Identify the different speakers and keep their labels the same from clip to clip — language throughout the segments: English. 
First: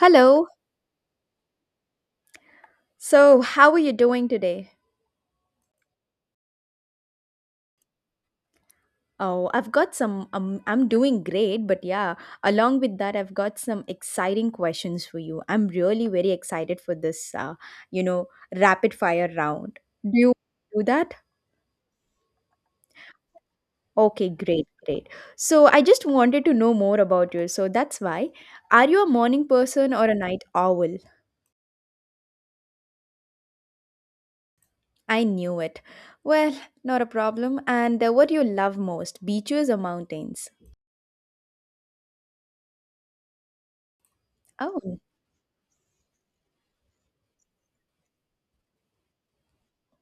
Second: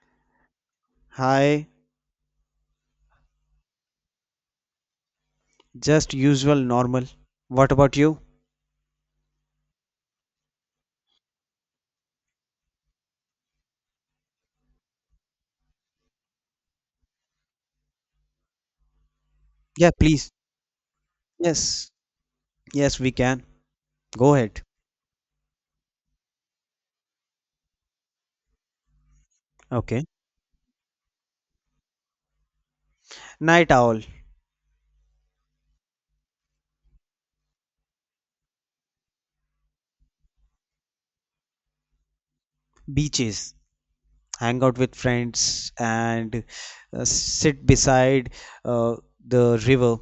Speaker 1: Hello.
Speaker 2: Hi,
Speaker 1: So, how are you doing today?
Speaker 2: just usual normal. What about you?
Speaker 1: Oh, I've got some. I'm doing great, but yeah, along with that, I've got some exciting questions for you. I'm really very excited for this, you know, rapid fire round.
Speaker 2: Yeah,
Speaker 1: Do
Speaker 2: please.
Speaker 1: you do that?
Speaker 2: Yes, yes, we can.
Speaker 1: Okay,
Speaker 2: Go ahead.
Speaker 1: great, great. So, I just wanted to know more about you. So, that's why. Are you a morning person
Speaker 2: Okay.
Speaker 1: or a night owl?
Speaker 2: Night owl,
Speaker 1: I knew it. Well, not a problem. And what do you love most, beaches or mountains?
Speaker 2: beaches, hang out with
Speaker 1: Oh,
Speaker 2: friends, and sit beside uh, the river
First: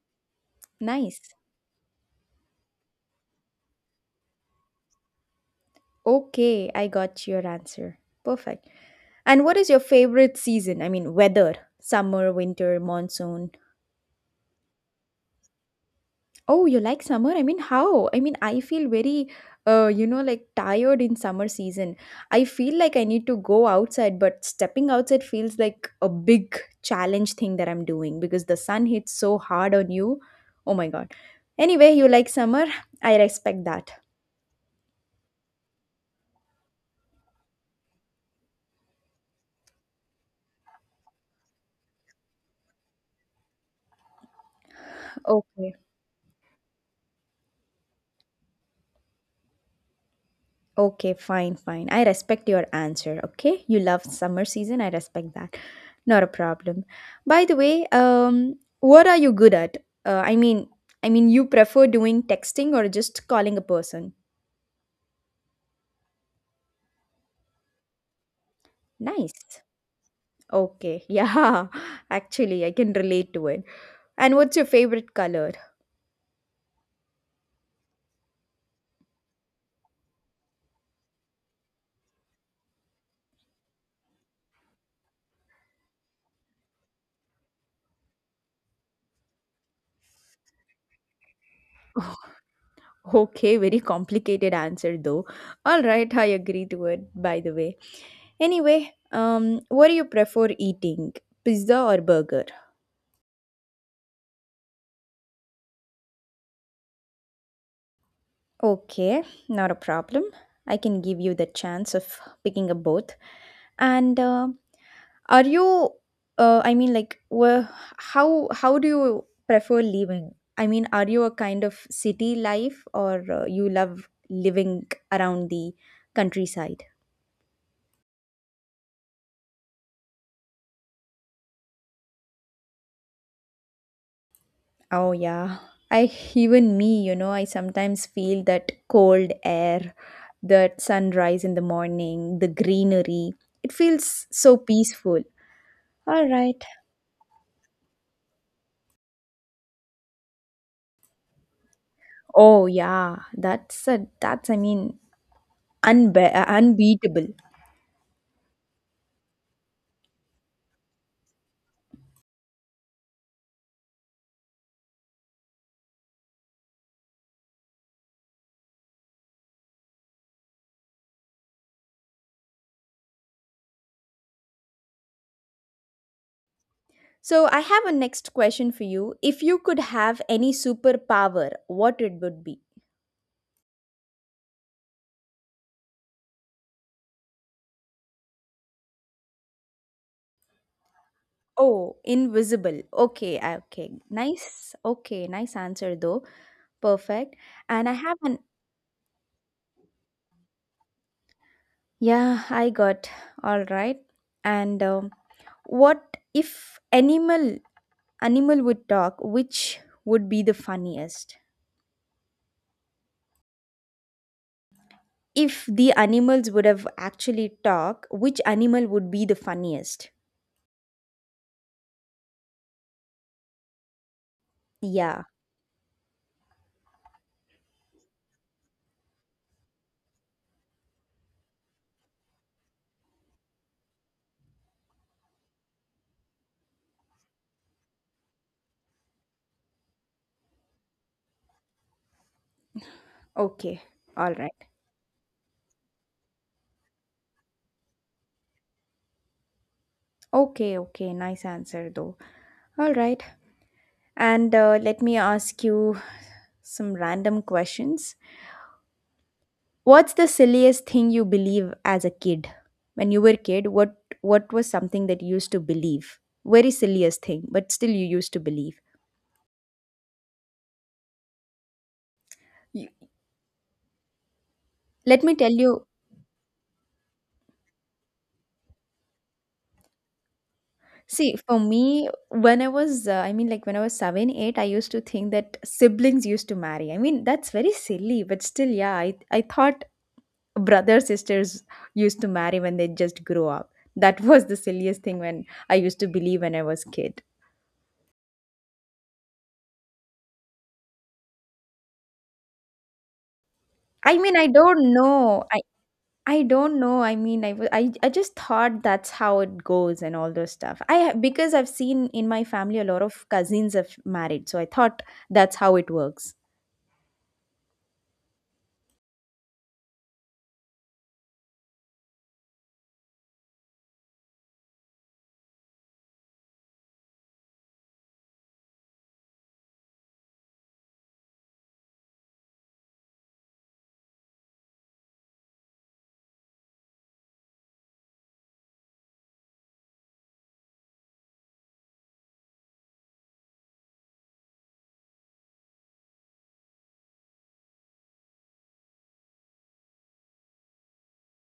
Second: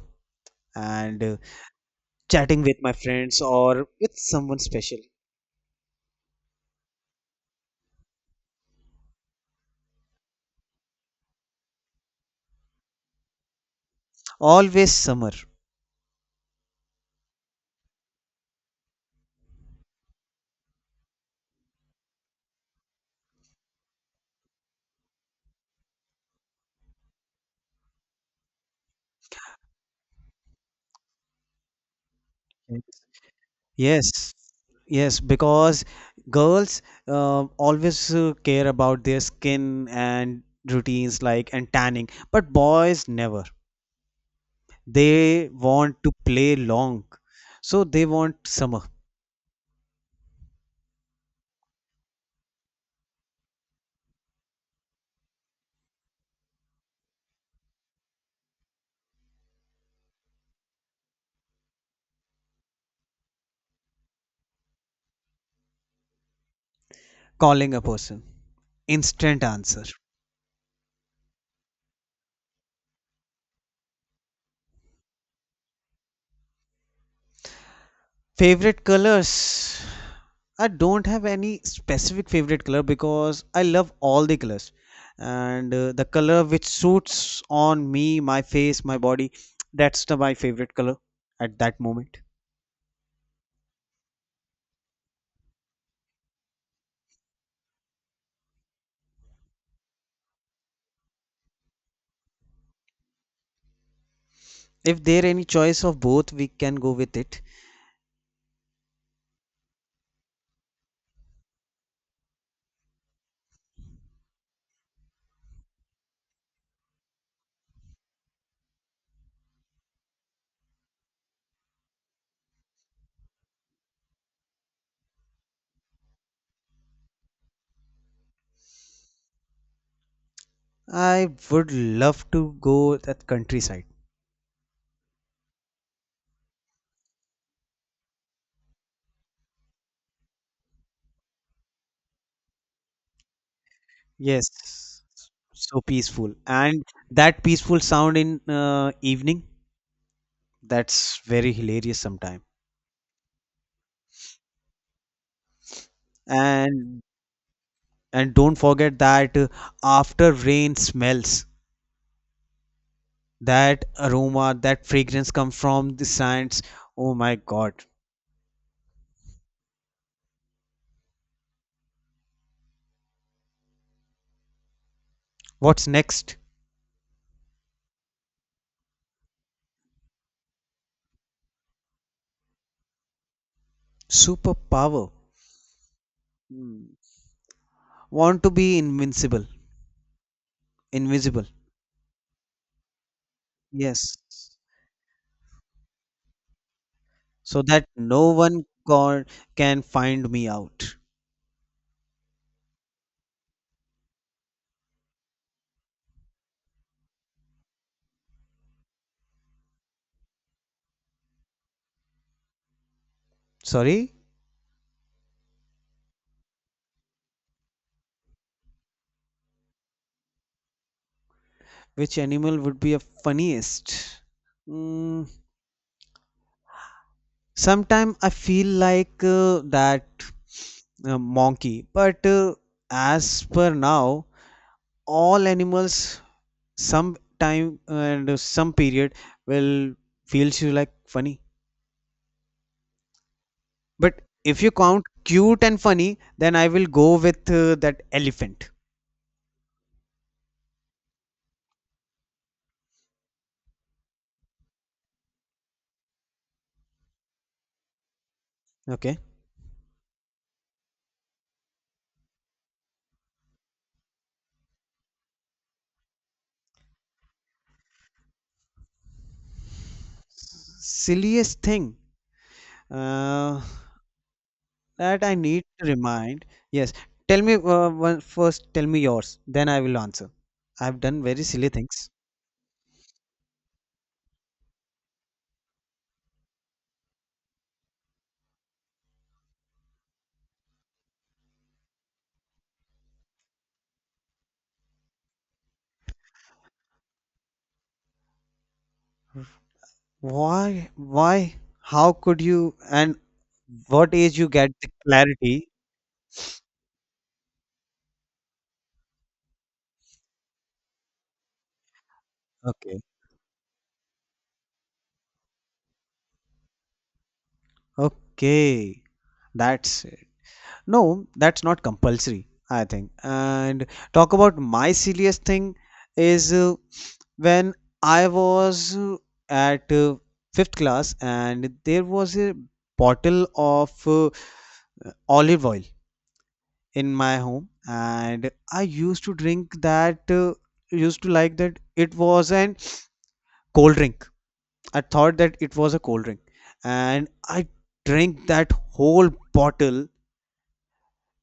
Speaker 1: nice.
Speaker 2: and chatting with my friends or with someone special.
Speaker 1: Okay, I got your answer. Perfect. And what is your favorite season? I mean, weather, summer, winter, monsoon.
Speaker 2: Always summer.
Speaker 1: Oh, you like summer? I mean, how? I mean, I feel very, like tired in summer season. I feel like I need to go outside, but stepping outside feels like a big challenge thing that I'm doing because the sun hits so hard on you. Oh my God. Anyway, you like summer? I respect that.
Speaker 2: Yes, yes, because girls always care about their skin and routines like and tanning, but boys never. They
Speaker 1: Okay.
Speaker 2: want to play long, so they want summer.
Speaker 1: Okay, fine, fine. I respect your answer. Okay, you love summer season. I respect that. Not a problem. By the way, what are you good at? Uh, I mean, you prefer doing texting or just calling a person?
Speaker 2: Calling a person, instant
Speaker 1: Nice.
Speaker 2: answer.
Speaker 1: Okay. Yeah. Actually, I can relate to it. And what's your favorite color?
Speaker 2: Favorite colors? I don't have any specific favorite color because I love all the colors, and the color which suits on me, my face, my body, that's the my favorite color at that moment.
Speaker 1: Okay, very complicated answer though. All right, I agree to it. By the way, anyway, What do you prefer eating? Pizza or burger?
Speaker 2: If there any choice of both, we can go with it.
Speaker 1: Okay, not a problem. I can give you the chance of picking up both. And are you? I mean, how do you prefer living? I mean, are you a kind of city life, or you love living around the countryside?
Speaker 2: I would love to go that countryside.
Speaker 1: Oh yeah. I even me, you know, I sometimes feel that cold air, that sunrise in the morning, the greenery. It feels so
Speaker 2: Yes,
Speaker 1: peaceful.
Speaker 2: so
Speaker 1: All
Speaker 2: peaceful,
Speaker 1: right.
Speaker 2: and that peaceful sound in evening, that's very hilarious sometime.
Speaker 1: Oh yeah, that's I mean
Speaker 2: And
Speaker 1: unbeatable.
Speaker 2: don't forget that after rain smells, that aroma, that fragrance come from the sands. Oh my god, what's next?
Speaker 1: So I have a next question for you. If you could have any superpower, what it would be?
Speaker 2: Superpower. Hmm. Want to be invincible, invisible.
Speaker 1: Oh, invisible. Okay.
Speaker 2: Yes,
Speaker 1: Nice. Okay, nice answer though. Perfect.
Speaker 2: so that
Speaker 1: And I have
Speaker 2: no
Speaker 1: an
Speaker 2: one, god, can find me out.
Speaker 1: yeah, I got all right. And what if animal would talk? Which would be the funniest?
Speaker 2: Sorry,
Speaker 1: If the animals would have actually talk, which animal would be the funniest?
Speaker 2: which animal would be a funniest?
Speaker 1: Yeah.
Speaker 2: mm, Sometimes I feel like that monkey, but as per now, all animals, some time and some period, will feels you like funny.
Speaker 1: Okay.
Speaker 2: But
Speaker 1: All right.
Speaker 2: if you count cute and funny, then I will go with that elephant.
Speaker 1: Okay, okay. Nice answer though. All right. And let me ask you some random questions.
Speaker 2: Okay,
Speaker 1: What's the silliest thing you believe as a kid? When you were a kid, what was something that you used to believe? Very silliest thing, but still you used to believe.
Speaker 2: silliest thing,
Speaker 1: You-
Speaker 2: uh, that
Speaker 1: Let me
Speaker 2: I
Speaker 1: tell
Speaker 2: need to
Speaker 1: you.
Speaker 2: remind. Yes, tell me one, first. Tell me yours, then I will answer. I've done
Speaker 1: See,
Speaker 2: very
Speaker 1: for
Speaker 2: silly things.
Speaker 1: me, when I was seven, eight, I used to think that siblings used to marry. I mean, that's very silly, but still, yeah, I thought brother sisters used to marry when they just grow up. That was the silliest thing when I used to believe when I was kid.
Speaker 2: Why? Why? How could you? And what
Speaker 1: I
Speaker 2: age
Speaker 1: mean, I
Speaker 2: you get the
Speaker 1: don't know. I
Speaker 2: clarity?
Speaker 1: I don't know. I just thought that's how it goes and all those stuff. Because I've seen in my family a
Speaker 2: Okay.
Speaker 1: lot of cousins have married, so I thought that's how it works.
Speaker 2: Okay. That's it. No, that's not compulsory, I think. And talk about my silliest thing is when I was at fifth class and there was a bottle of olive oil in my home and I used to drink that, used to like that. It was an cold drink. I thought that it was a cold drink, and I drank that whole bottle.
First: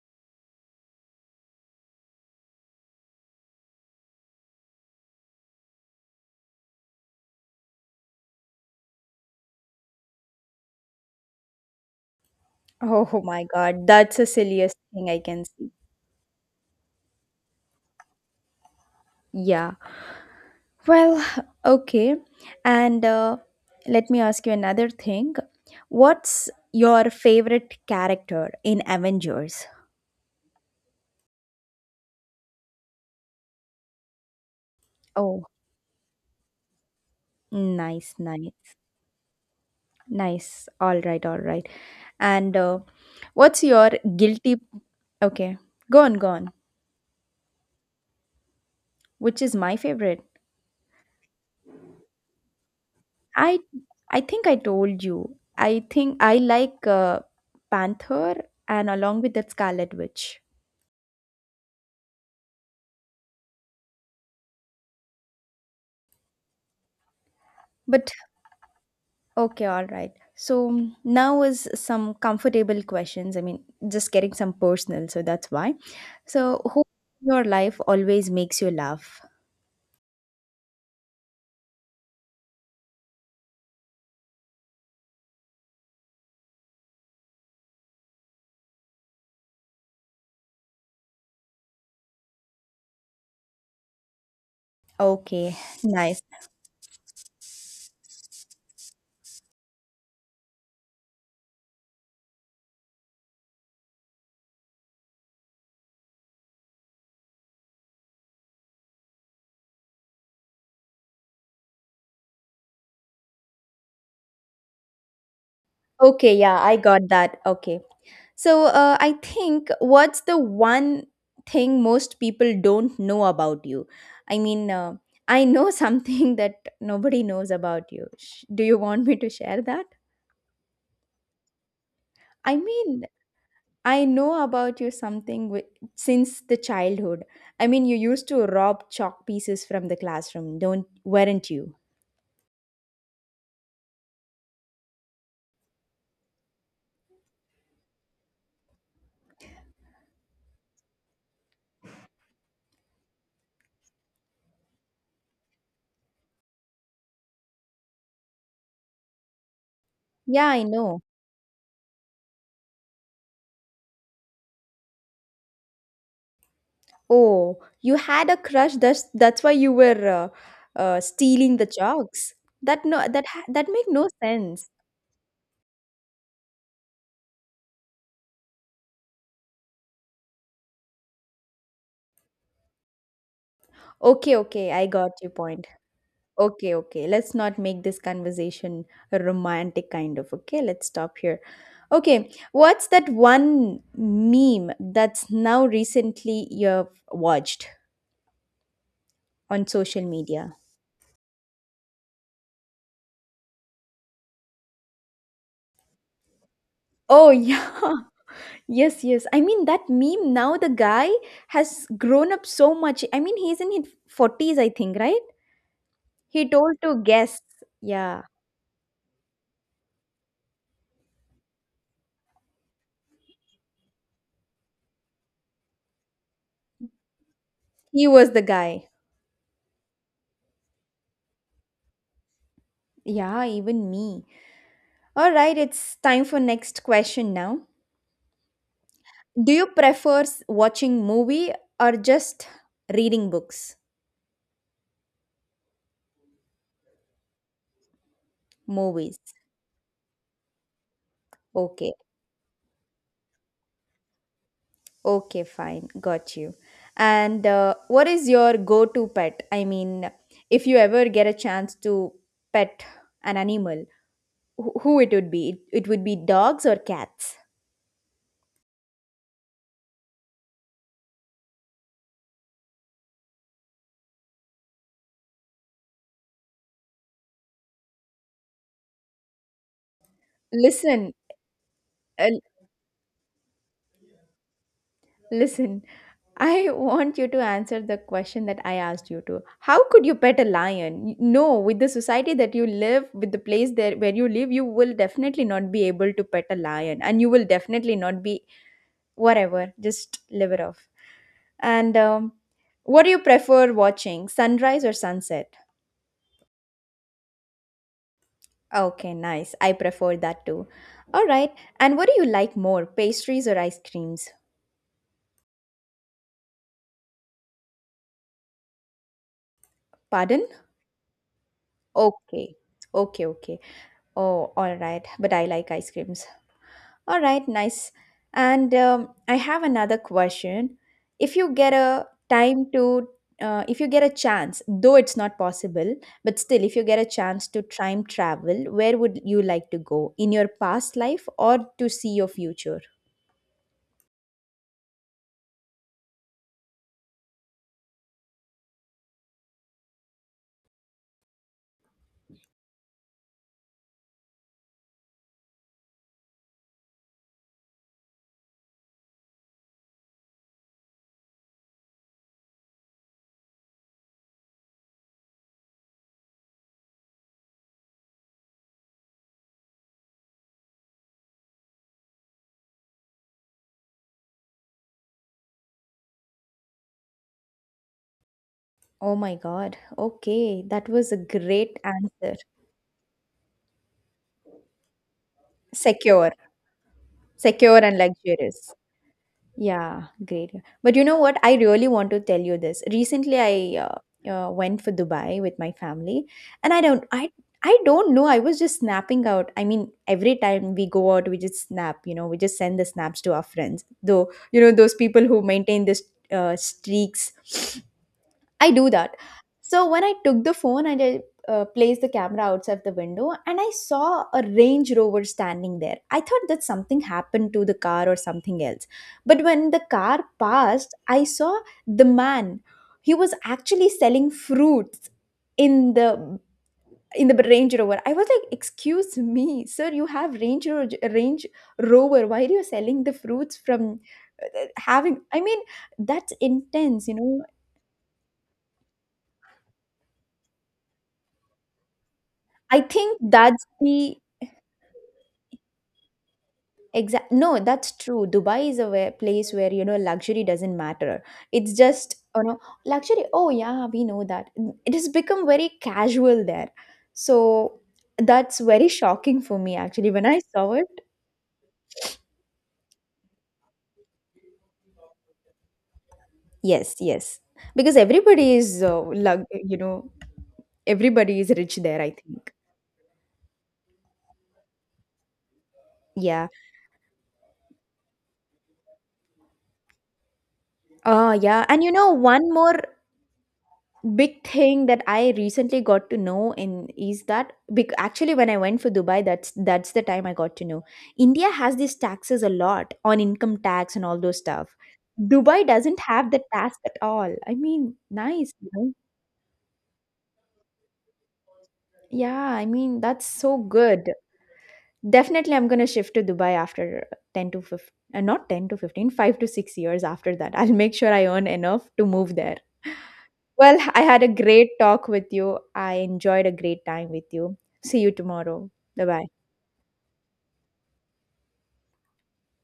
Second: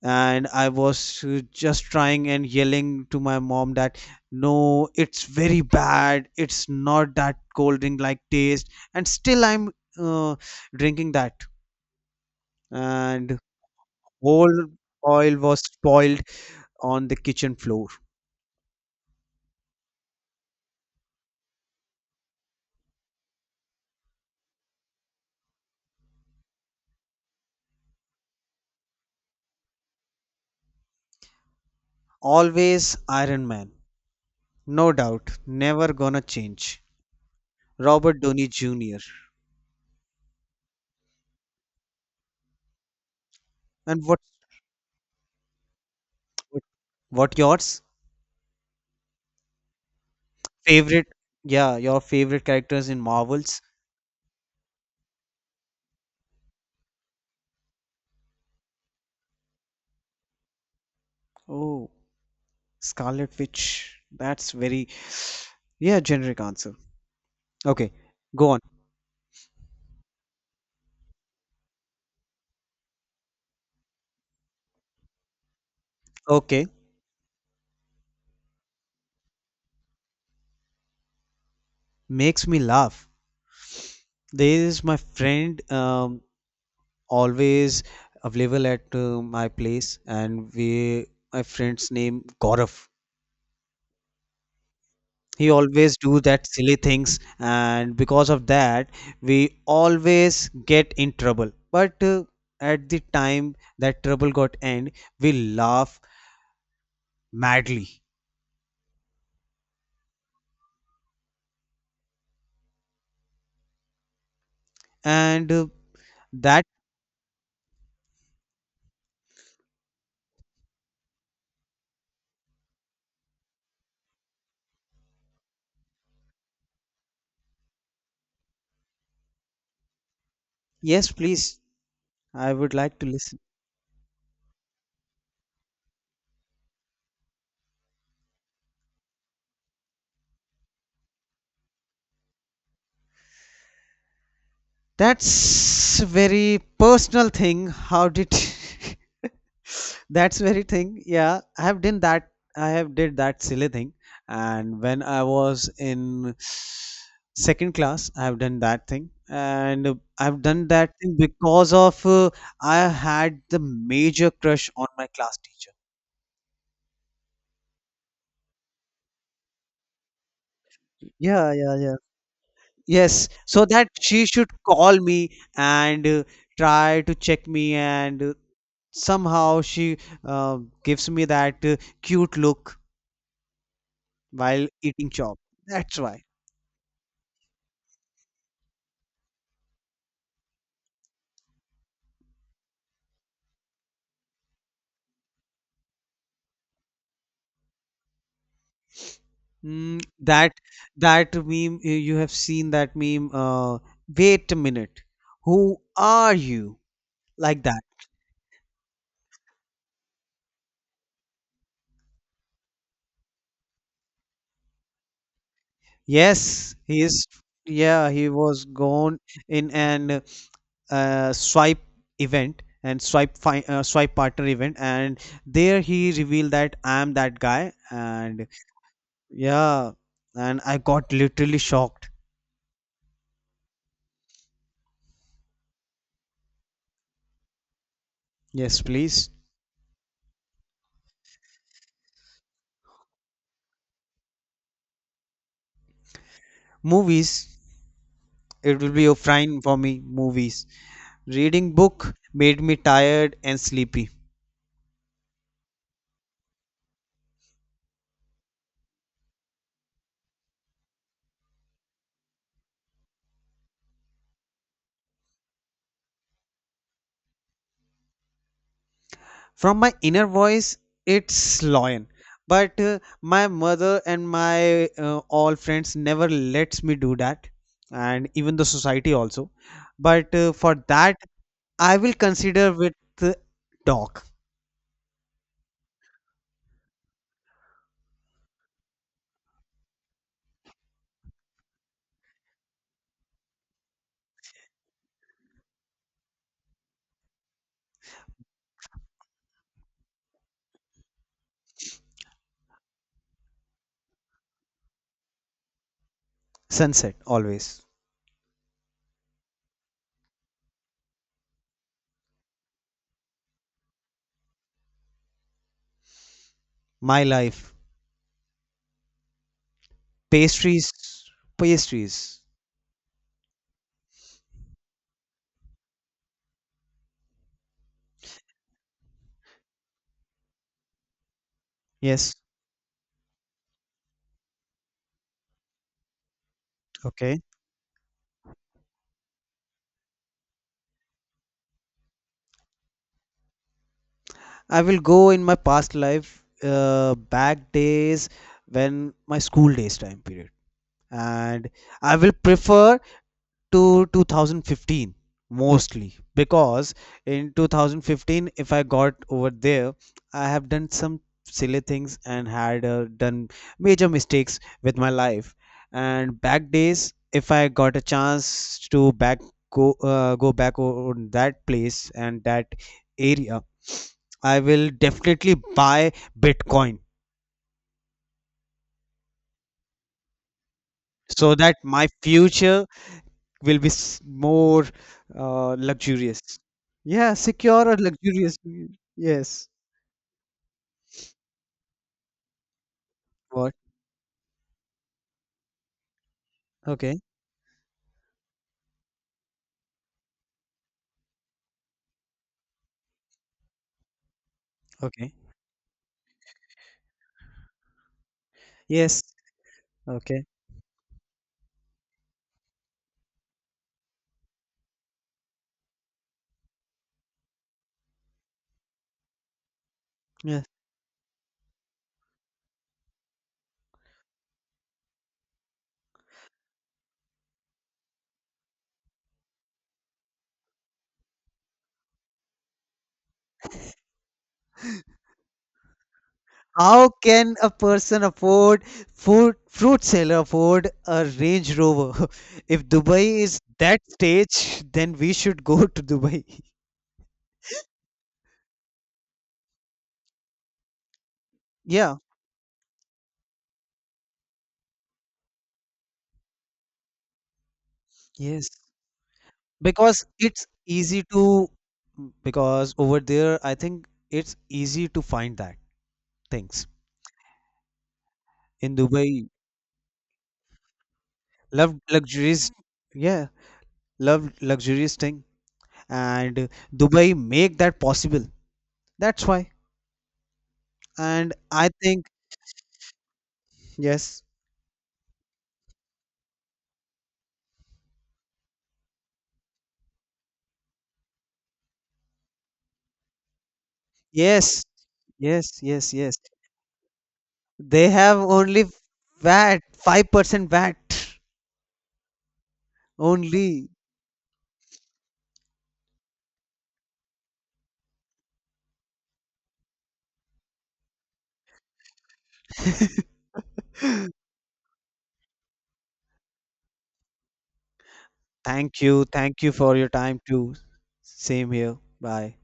Speaker 2: And I was just trying and yelling to my mom that no, it's very bad. It's not that cold drink like taste. And still, I'm uh, drinking that,
Speaker 1: Oh
Speaker 2: and
Speaker 1: my God, that's the
Speaker 2: whole
Speaker 1: silliest thing I
Speaker 2: oil
Speaker 1: can
Speaker 2: was
Speaker 1: see.
Speaker 2: spoiled on the kitchen floor.
Speaker 1: Yeah. Well, okay. And let me ask you another thing. What's your favorite character in Avengers?
Speaker 2: Always Iron Man, no doubt,
Speaker 1: Oh,
Speaker 2: never gonna change. Robert
Speaker 1: nice,
Speaker 2: Downey
Speaker 1: nice,
Speaker 2: Jr.
Speaker 1: nice. All right, all right. And what's your
Speaker 2: And
Speaker 1: guilty? Okay, go on, go on.
Speaker 2: what yours?
Speaker 1: Which is my favorite?
Speaker 2: Favorite? Yeah, your favorite characters in Marvels?
Speaker 1: I, I think I told you. I think I like Panther and along with that Scarlet Witch.
Speaker 2: Oh, Scarlet Witch. That's very, yeah, generic answer. Okay,
Speaker 1: But
Speaker 2: go on.
Speaker 1: okay, all right. So mm, now is some comfortable questions. I mean, just getting some personal, so that's why. So
Speaker 2: Okay,
Speaker 1: who in your life always makes you laugh?
Speaker 2: makes me laugh. There is my friend, always available at my place, and we, my friend's name Gaurav. He
Speaker 1: Okay,
Speaker 2: always do
Speaker 1: nice.
Speaker 2: that silly things, and because of that we always get in trouble, but at the time that trouble got end, we laugh madly. And
Speaker 1: Okay, yeah,
Speaker 2: that
Speaker 1: I got that. Okay. So I think what's the one thing most people don't know about you? I mean, uh, I know something that nobody knows about you. Do you want me to share that?
Speaker 2: yes, please, I
Speaker 1: I
Speaker 2: would like to
Speaker 1: mean,
Speaker 2: listen.
Speaker 1: I know about you something wi- since the childhood. I mean, you used to rob chalk pieces from the classroom, don't weren't you?
Speaker 2: That's a very personal thing. How did that's very thing. Yeah, I have done that. I have did that silly thing, and when I was in second class, I have done that thing, and I've
Speaker 1: Yeah, I
Speaker 2: done that
Speaker 1: know.
Speaker 2: thing because of, I had the major crush on my class teacher.
Speaker 1: Oh, you had a crush. That's why you were
Speaker 2: Yeah,
Speaker 1: stealing the
Speaker 2: yeah, yeah.
Speaker 1: chalks. That no,
Speaker 2: Yes, so
Speaker 1: that make
Speaker 2: that
Speaker 1: no
Speaker 2: she should
Speaker 1: sense.
Speaker 2: call me and try to check me, and somehow she uh, gives me that cute look
Speaker 1: Okay,
Speaker 2: while
Speaker 1: okay, I
Speaker 2: eating
Speaker 1: got your
Speaker 2: chop.
Speaker 1: point.
Speaker 2: That's why.
Speaker 1: Okay, okay. Let's not make this conversation a romantic kind of. Okay, let's stop here. Okay, what's that one meme that's now recently you've watched on
Speaker 2: Mm,
Speaker 1: social
Speaker 2: that
Speaker 1: media?
Speaker 2: that meme, you have seen that meme? Wait a minute, who are you,
Speaker 1: Oh,
Speaker 2: like
Speaker 1: yeah.
Speaker 2: that?
Speaker 1: Yes, yes. I mean, that meme now the guy has grown up so much. I mean, he's in his 40s, I think, right? He
Speaker 2: Yes,
Speaker 1: told
Speaker 2: he
Speaker 1: to
Speaker 2: is.
Speaker 1: guests.
Speaker 2: Yeah,
Speaker 1: Yeah,
Speaker 2: he was gone in an uh swipe swipe partner event, and there he revealed that I am that guy.
Speaker 1: he was the
Speaker 2: And
Speaker 1: guy.
Speaker 2: yeah, and I got literally shocked.
Speaker 1: Yeah, even me. All right, it's time for next question now.
Speaker 2: Yes, please.
Speaker 1: Do you prefer watching movie or just reading books?
Speaker 2: Movies. It will be a
Speaker 1: Movies.
Speaker 2: fine for me, movies. Reading
Speaker 1: Okay.
Speaker 2: book made me tired and sleepy.
Speaker 1: Okay, fine. Got you. And what is your go-to pet? I mean, if you ever get a chance to pet an animal, who it would be? It would be dogs or cats.
Speaker 2: From my inner voice, it's lion. But my mother and my all friends never lets me do that, and even the society also. But for
Speaker 1: Listen,
Speaker 2: that, I will
Speaker 1: uh,
Speaker 2: consider with uh, dog.
Speaker 1: Listen, I want you to answer the question that I asked you to. How could you pet a lion? No, with the society that you live, with the place there where you live, you will definitely not be able to pet a lion, and you will definitely not be whatever. Just live it off. And what do you prefer watching, sunrise or sunset?
Speaker 2: Sunset always.
Speaker 1: Okay, nice. I prefer that too. All right. And what do you like more, pastries or ice creams?
Speaker 2: My life,
Speaker 1: Pardon?
Speaker 2: pastries, pastries.
Speaker 1: Okay. Okay, okay. Oh, all right. But I like ice creams. All right, nice. And I have another question. If you get a
Speaker 2: Yes.
Speaker 1: time to, if you get a chance, though it's not possible, but still, if you get a
Speaker 2: Okay.
Speaker 1: chance to time travel, where would you like to go? In your past life or to see your future?
Speaker 2: I will go in my past life, back days when my school days time period, and I will prefer to 2015 mostly, because in 2015 if I got over there, I have done some silly things and had done major mistakes with my life. And back days, if I got a chance to back, go back on that place and that area, I will definitely buy Bitcoin,
Speaker 1: Oh my God. Okay, that was a
Speaker 2: so that
Speaker 1: great
Speaker 2: my
Speaker 1: answer.
Speaker 2: future will be more
Speaker 1: Secure,
Speaker 2: luxurious. Yeah,
Speaker 1: secure
Speaker 2: secure or
Speaker 1: and
Speaker 2: luxurious.
Speaker 1: luxurious.
Speaker 2: Yes.
Speaker 1: Yeah, great. But you know what? I really want to tell you this. Recently,
Speaker 2: What?
Speaker 1: I went for Dubai with my family, and I don't,
Speaker 2: Okay.
Speaker 1: I, I don't know. I was just snapping out. I mean, every time we go out, we just snap. You know, we just send the snaps to our friends. Though, you know, those people
Speaker 2: Okay.
Speaker 1: who maintain this streaks I do that.
Speaker 2: Yes.
Speaker 1: So when I
Speaker 2: Okay.
Speaker 1: took the phone and I placed the camera outside the window and I saw a Range Rover standing there. I thought that something happened to the car or something else. But when the car
Speaker 2: Yeah.
Speaker 1: passed, I saw the man. He was actually selling fruits in the Range Rover. I was like, "Excuse me, sir, you have Range Rover. Why are you selling the fruits from having I mean, that's
Speaker 2: How
Speaker 1: intense, you know.
Speaker 2: can a person afford food, fruit seller afford a Range Rover?
Speaker 1: I
Speaker 2: If
Speaker 1: think
Speaker 2: Dubai is
Speaker 1: that's
Speaker 2: that
Speaker 1: the
Speaker 2: stage, then we should go to Dubai.
Speaker 1: exact. No, that's true. Dubai is a where, place where you know luxury doesn't matter. It's
Speaker 2: Yeah.
Speaker 1: just you know luxury. Oh yeah, we know that. Mm, it has become very casual there, so that's
Speaker 2: Yes.
Speaker 1: very shocking for me actually
Speaker 2: Because
Speaker 1: when I
Speaker 2: it's
Speaker 1: saw it.
Speaker 2: easy to, because over there, I think it's easy to find that things.
Speaker 1: Yes, yes, because everybody is
Speaker 2: In
Speaker 1: lug.
Speaker 2: Dubai,
Speaker 1: You know, everybody is rich
Speaker 2: love
Speaker 1: there. I think.
Speaker 2: luxuries, yeah, love luxurious thing.
Speaker 1: Yeah.
Speaker 2: And dubai make that possible, that's why.
Speaker 1: Ah,
Speaker 2: And
Speaker 1: yeah. And
Speaker 2: I
Speaker 1: you know,
Speaker 2: think,
Speaker 1: one more
Speaker 2: yes,
Speaker 1: big thing that I recently got to know in is that actually when I went for Dubai, that's the time I got to know. India has these taxes a lot on income tax and all those
Speaker 2: yes,
Speaker 1: stuff.
Speaker 2: yes,
Speaker 1: Dubai doesn't
Speaker 2: yes,
Speaker 1: have
Speaker 2: yes,
Speaker 1: the tax at all. I mean,
Speaker 2: they have
Speaker 1: nice, you
Speaker 2: only
Speaker 1: know.
Speaker 2: vat, 5% vat
Speaker 1: Yeah, I mean that's so
Speaker 2: only.
Speaker 1: good. Definitely, I'm gonna shift to Dubai after ten to fifteen, not 10 to 15, 5 to 6 years after that. I'll make sure I earn enough to move there. Well, I had a great talk with you. I enjoyed a great time with you. See you tomorrow.
Speaker 2: Thank
Speaker 1: Bye
Speaker 2: you,
Speaker 1: bye.
Speaker 2: thank you for your time too. Same here. Bye.